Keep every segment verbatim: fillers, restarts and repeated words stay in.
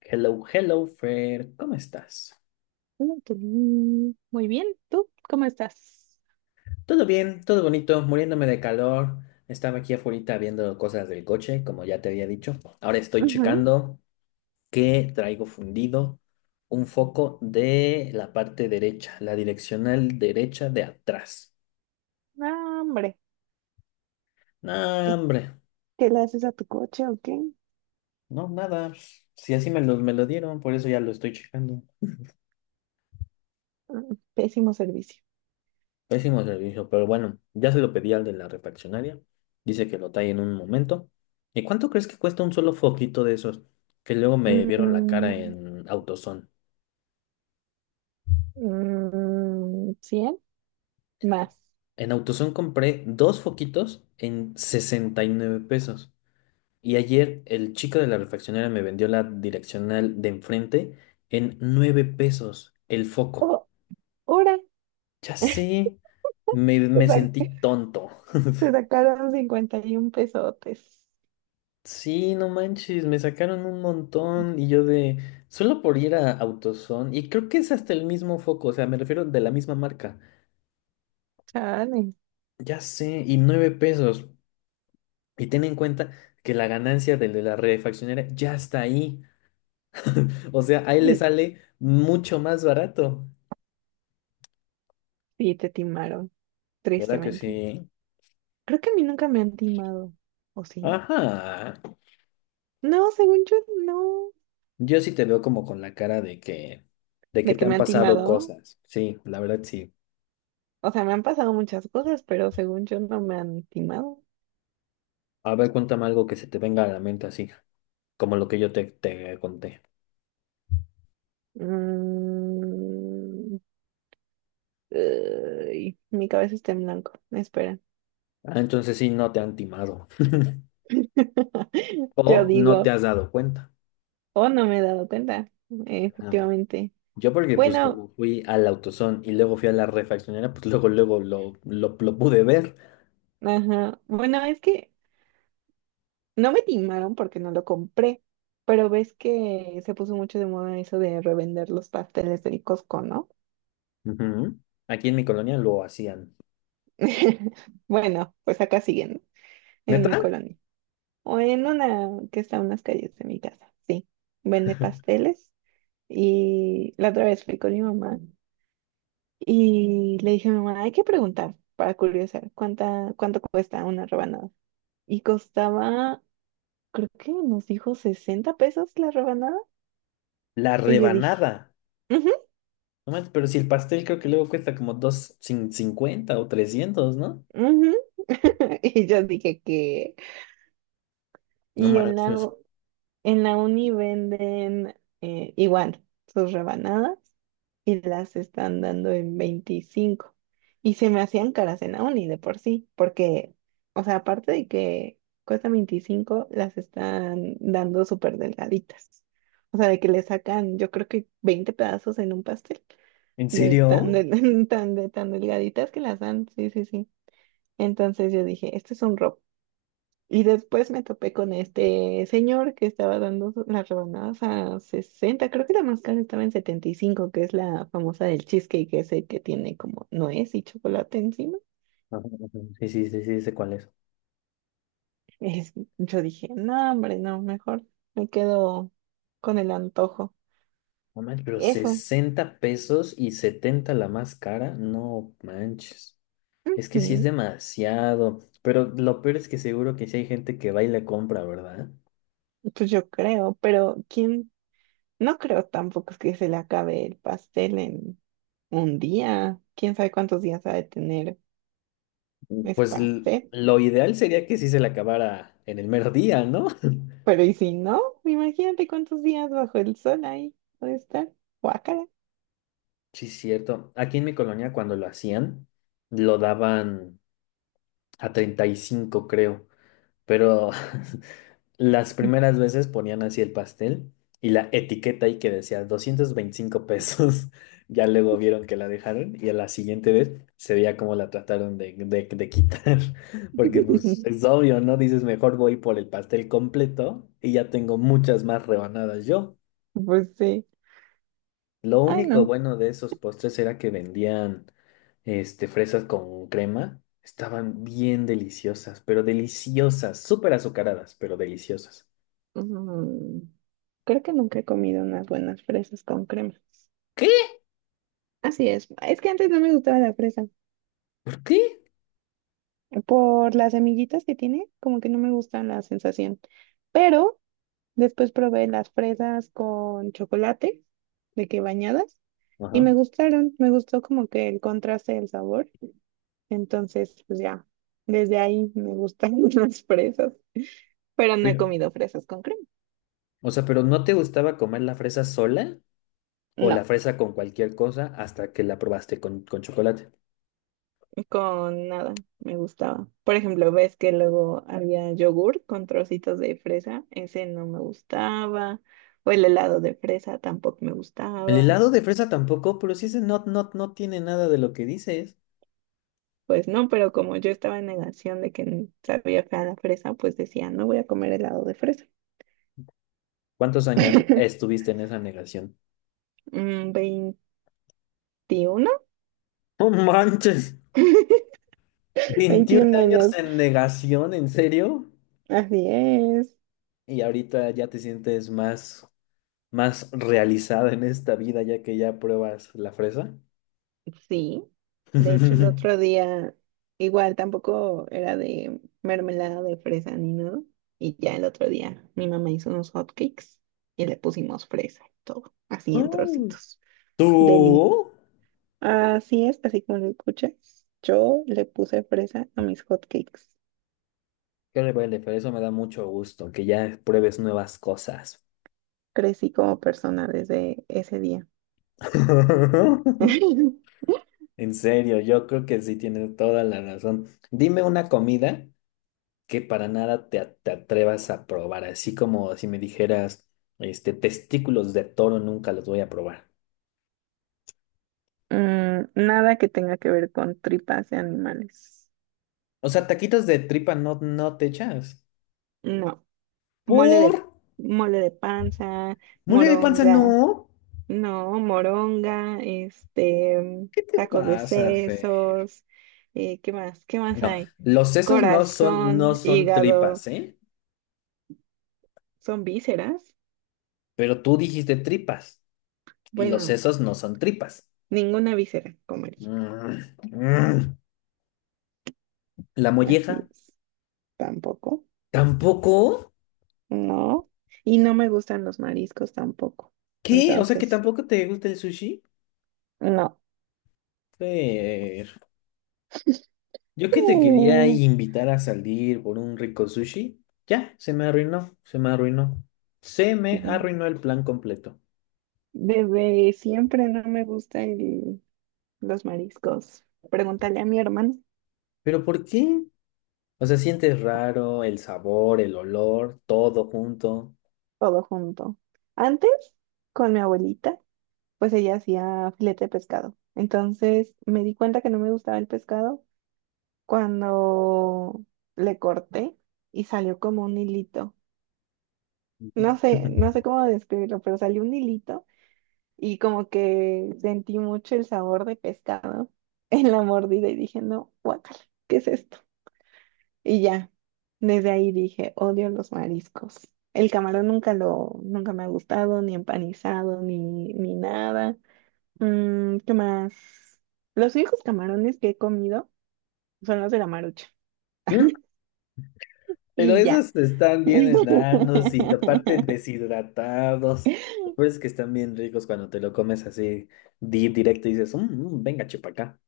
Hello, hello, Fer, ¿cómo estás? Mm, qué bien. Muy bien, ¿tú cómo estás? Todo bien, todo bonito, muriéndome de calor. Estaba aquí afuera viendo cosas del coche, como ya te había dicho. Ahora estoy Ujú. checando que traigo fundido un foco de la parte derecha, la direccional derecha de atrás. No, hombre, No, hombre, ¿qué le haces a tu coche o qué? no, nada. Si así me lo, me lo dieron, por eso ya lo estoy checando. Mm, Pésimo servicio. Pésimo servicio, pero bueno, ya se lo pedí al de la refaccionaria. Dice que lo trae en un momento. ¿Y cuánto crees que cuesta un solo foquito de esos? Que luego me vieron la cara Mm, en AutoZone. mm, cien más. En AutoZone compré dos foquitos en sesenta y nueve pesos. Y ayer el chico de la refaccionaria me vendió la direccional de enfrente en nueve pesos el foco. Oh, hora. Ya sé, me, Te me sa- sentí tonto. Te sacaron cincuenta y un pesotes. Sí, no manches, me sacaron un montón y yo de, solo por ir a AutoZone y creo que es hasta el mismo foco, o sea, me refiero de la misma marca, Chale. ya sé, y nueve pesos, y ten en cuenta que la ganancia del de la refaccionera ya está ahí, o sea, ahí le Mm, sale mucho más barato, Sí, te timaron, ¿verdad que tristemente. sí? Creo que a mí nunca me han timado, ¿o sí? Ajá, No, según yo, no. yo sí te veo como con la cara de que, de que ¿De te que han me han pasado timado? cosas, sí, la verdad sí, O sea, me han pasado muchas cosas, pero según yo no me han timado. a ver, cuéntame algo que se te venga a la mente así, como lo que yo te, te conté. Mm, Ay, mi cabeza está en blanco. Espera. Ah, entonces sí, no te han timado Yo o no te digo, has dado cuenta. oh, no me he dado cuenta. Eh, Ajá. Efectivamente. Yo porque pues Bueno, como fui al AutoZone y luego fui a la refaccionera, pues luego, luego lo, lo, lo pude ver. ajá. Bueno, es que no me timaron porque no lo compré. Pero ves que se puso mucho de moda eso de revender los pasteles del Costco, ¿no? Ujú. Aquí en mi colonia lo hacían. Bueno, pues acá siguen, ¿no? En mi ¿Neta? colonia. O en una que está a unas calles de mi casa, sí. Vende pasteles y la otra vez fui con mi mamá y le dije a mi mamá, hay que preguntar para curiosar cuánta, cuánto cuesta una rebanada. Y costaba, creo que nos dijo sesenta pesos la rebanada. La Y yo dije, rebanada. "Ujú, No manches, pero si el pastel creo que luego cuesta como dos cincuenta o trescientos, ¿no? ujú". Y yo dije que... No Y en manches. la, En la uni venden eh, igual sus rebanadas y las están dando en veinticinco. Y se me hacían caras en la uni de por sí, porque, o sea, aparte de que cuesta veinticinco, las están dando súper delgaditas. O sea, de que le sacan, yo creo que veinte pedazos en un pastel, ¿En de tan, serio? de, tan, de tan delgaditas que las dan. Sí, sí, sí. Entonces yo dije, este es un robo. Y después me topé con este señor que estaba dando so, las rebanadas a sesenta, creo que la más cara estaba en setenta y cinco, que es la famosa del cheesecake, que es el que tiene como nuez y chocolate encima. Ajá, ajá. Sí, sí, sí, sí, sé cuál es. Es- yo dije, no, hombre, no, mejor me quedo con el antojo. No manches, pero Eso, sesenta pesos y setenta la más cara, no manches. Es que sí es mm, demasiado. Pero lo peor es que seguro que sí hay gente que va y le compra, ¿verdad? pues yo creo, pero quién, no creo tampoco que se le acabe el pastel en un día. ¿Quién sabe cuántos días ha de tener ese Pues l- pastel? lo ideal sería que sí se la acabara en el mero día, ¿no? Pero y si no, imagínate cuántos días bajo el sol ahí puede estar. Guácala. Sí, cierto. Aquí en mi colonia cuando lo hacían, lo daban a treinta y cinco creo. Pero las primeras veces ponían así el pastel y la etiqueta ahí que decía doscientos veinticinco pesos. Ya luego vieron que la dejaron y a la siguiente vez se veía cómo la trataron de, de- de quitar. Porque pues es obvio, ¿no? Dices, mejor voy por el pastel completo y ya tengo muchas más rebanadas yo. Pues sí. Lo Ay, único no. bueno de esos postres era que vendían este, fresas con crema. Estaban bien deliciosas, pero deliciosas, súper azucaradas, pero deliciosas. Mm, Creo que nunca he comido unas buenas fresas con crema. ¿Qué? Así es. Es que antes no me gustaba la fresa. ¿Por qué? Por las semillitas que tiene, como que no me gusta la sensación. Pero después probé las fresas con chocolate, de que bañadas, y Ajá. me gustaron. Me gustó como que el contraste del sabor. Entonces, pues ya, desde ahí me gustan las fresas, pero no he Pero, comido fresas con crema. o sea, pero ¿no te gustaba comer la fresa sola o la No. fresa con cualquier cosa hasta que la probaste con, con chocolate? Con nada, me gustaba. Por ejemplo, ves que luego había yogur con trocitos de fresa, ese no me gustaba, o el helado de fresa tampoco me El gustaba. helado de fresa tampoco, pero sí ese no, no, no tiene nada de lo que dices. Pues no, pero como yo estaba en negación de que sabía fea la fresa, pues decía, no voy a comer helado de fresa. ¿Cuántos años estuviste en esa negación? Mm, Veintiuno. ¡No manches! ¿Veintiún veintiún años años. en negación, en serio? Así es. Y ahorita ya te sientes más, más realizada en esta vida ya que ya pruebas la fresa. Sí, de hecho el otro día igual tampoco era de mermelada de fresa ni nada. Y ya el otro día mi mamá hizo unos hotcakes y le pusimos fresa y todo, así en Mm. trocitos. Deli. ¿Tú? Así es, así como lo escuchas. Yo le puse fresa a mis hotcakes. Qué rebelde, pero eso me da mucho gusto, que ya pruebes nuevas cosas. Crecí como persona desde ese día. En serio, yo creo que sí tienes toda la razón. Dime una comida que para nada te, a- te atrevas a probar, así como si me dijeras, este, testículos de toro nunca los voy a probar. Mm, nada que tenga que ver con tripas de animales. O sea, taquitos de tripa no, no te echas. No. Mole ¿Por? de, mole de panza, ¿Mole de panza no? moronga, no, moronga, este, ¿Qué te tacos de pasa, Fer? sesos, eh, ¿qué más? ¿Qué más No, hay? los sesos no son, no Corazón, son hígado, tripas, ¿eh? ¿son vísceras? Pero tú dijiste tripas. Y los Bueno, sesos no son tripas. ninguna víscera comería, Mm, mm. La así molleja, es, tampoco, tampoco. no, y no me gustan los mariscos tampoco, ¿Qué? O sea que entonces, tampoco te gusta el sushi. no. Fer, yo que te quería Mm, invitar a salir por un rico sushi. Ya, se me arruinó, se me arruinó. Se me arruinó el plan completo. Desde siempre no me gusta el, los mariscos. Pregúntale a mi hermano, ¿Pero por qué? O sea, sientes raro el sabor, el olor, todo junto. todo junto. Antes, con mi abuelita, pues ella hacía filete de pescado. Entonces me di cuenta que no me gustaba el pescado cuando le corté y salió como un hilito. No sé, no sé cómo describirlo, pero salió un hilito y como que sentí mucho el sabor de pescado en la mordida y dije, no, guácala, ¿qué es esto? Y ya, desde ahí dije, odio los mariscos. El camarón nunca lo, nunca me ha gustado, ni empanizado, ni, ni nada. Mm, ¿qué más? Los únicos camarones que he comido son los de la Marucha. Pero Y ya. esos están bien enanos y aparte deshidratados. Lo peor es que están bien ricos cuando te lo comes así di directo y dices, "Mm, mm, venga, chepa acá".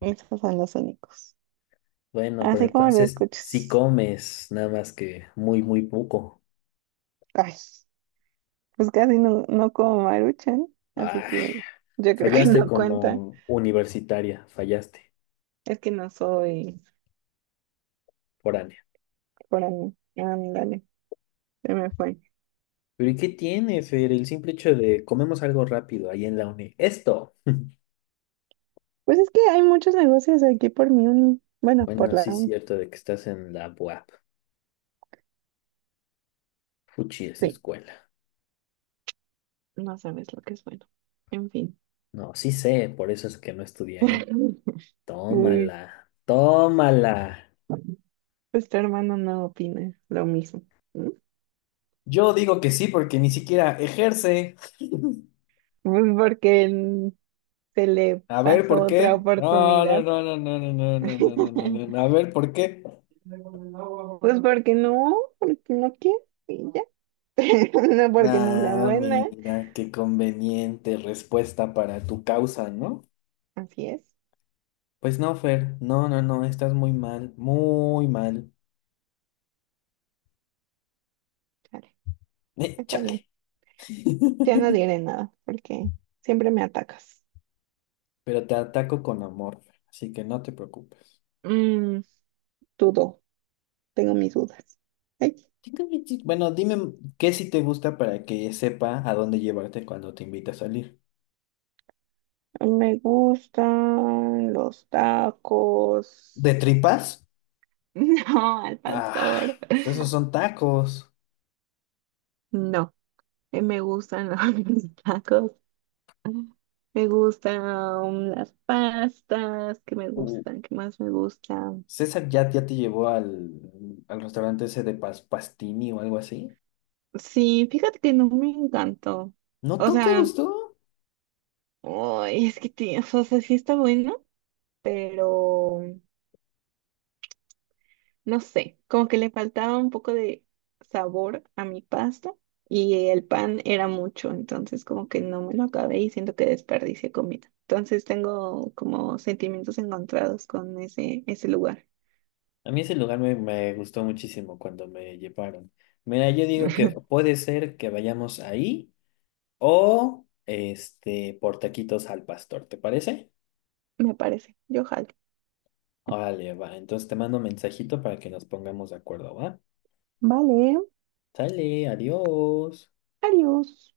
Esos son los únicos. Bueno, pero Así como lo entonces si escuchas. comes, nada más que muy, muy poco. Ay, pues casi no, no como Maruchan, así Ay, que yo creo que fallaste no cuenta. como universitaria, fallaste, Es que no soy foránea. por ahí. Ándale. Se me fue. Pero ¿y qué tiene, Fer? El simple hecho de comemos algo rápido ahí en la uni. Esto. Pues es que hay muchos negocios aquí por mi uni. Bueno, por Bueno, la sí es uni. cierto de que estás en la U A P. Fuchi, esa Sí, escuela. no sabes lo que es bueno. En fin. No, sí sé, por eso es que no estudié ahí. Uy, Tómala, tómala. pues tu hermano no opina lo mismo, ¿no? Yo digo que sí porque ni siquiera ejerce. Pues porque él se le A ver, pasó ¿por otra qué? No, no, oportunidad. no, no, no, no, no, no, no, no, no, no, no. A ver, ¿por qué? Pues porque no, porque no quiere y ya. No porque no sea Ah, buena. mira, qué conveniente respuesta para tu causa, ¿no? Así es. Pues no, Fer, no, no, no, estás muy mal, muy mal. Vale, Eh, está bien. chale. Ya no diré nada porque siempre me atacas. Pero te ataco con amor, Fer, así que no te preocupes. Mm, Dudo. Tengo mis dudas. Ay, Sí, sí. Bueno, dime qué sí te gusta para que sepa a dónde llevarte cuando te invita a salir. me gustan los tacos. ¿De tripas? No, al Ah, pastor. pues esos son tacos. No, eh, me gustan los tacos. Me gustan las pastas que me Uh, gustan, que más me gustan. César ya, ya te llevó al, al restaurante ese de pas- Pastini o algo así. Sí, fíjate que no me encantó. ¿No O tú te sea, gustó? ay, es que tiene- o sea, sí está bueno, pero no sé, como que le faltaba un poco de sabor a mi pasta y el pan era mucho, entonces como que no me lo acabé y siento que desperdicié comida. Entonces tengo como sentimientos encontrados con ese, ese lugar, A mí ese lugar me, me gustó muchísimo cuando me llevaron. Mira, yo digo que puede ser que vayamos ahí o este por taquitos al pastor, ¿te parece? me parece. Yo jalo. Órale, va. Entonces te mando un mensajito para que nos pongamos de acuerdo, ¿va? Vale, Sale, adiós. adiós.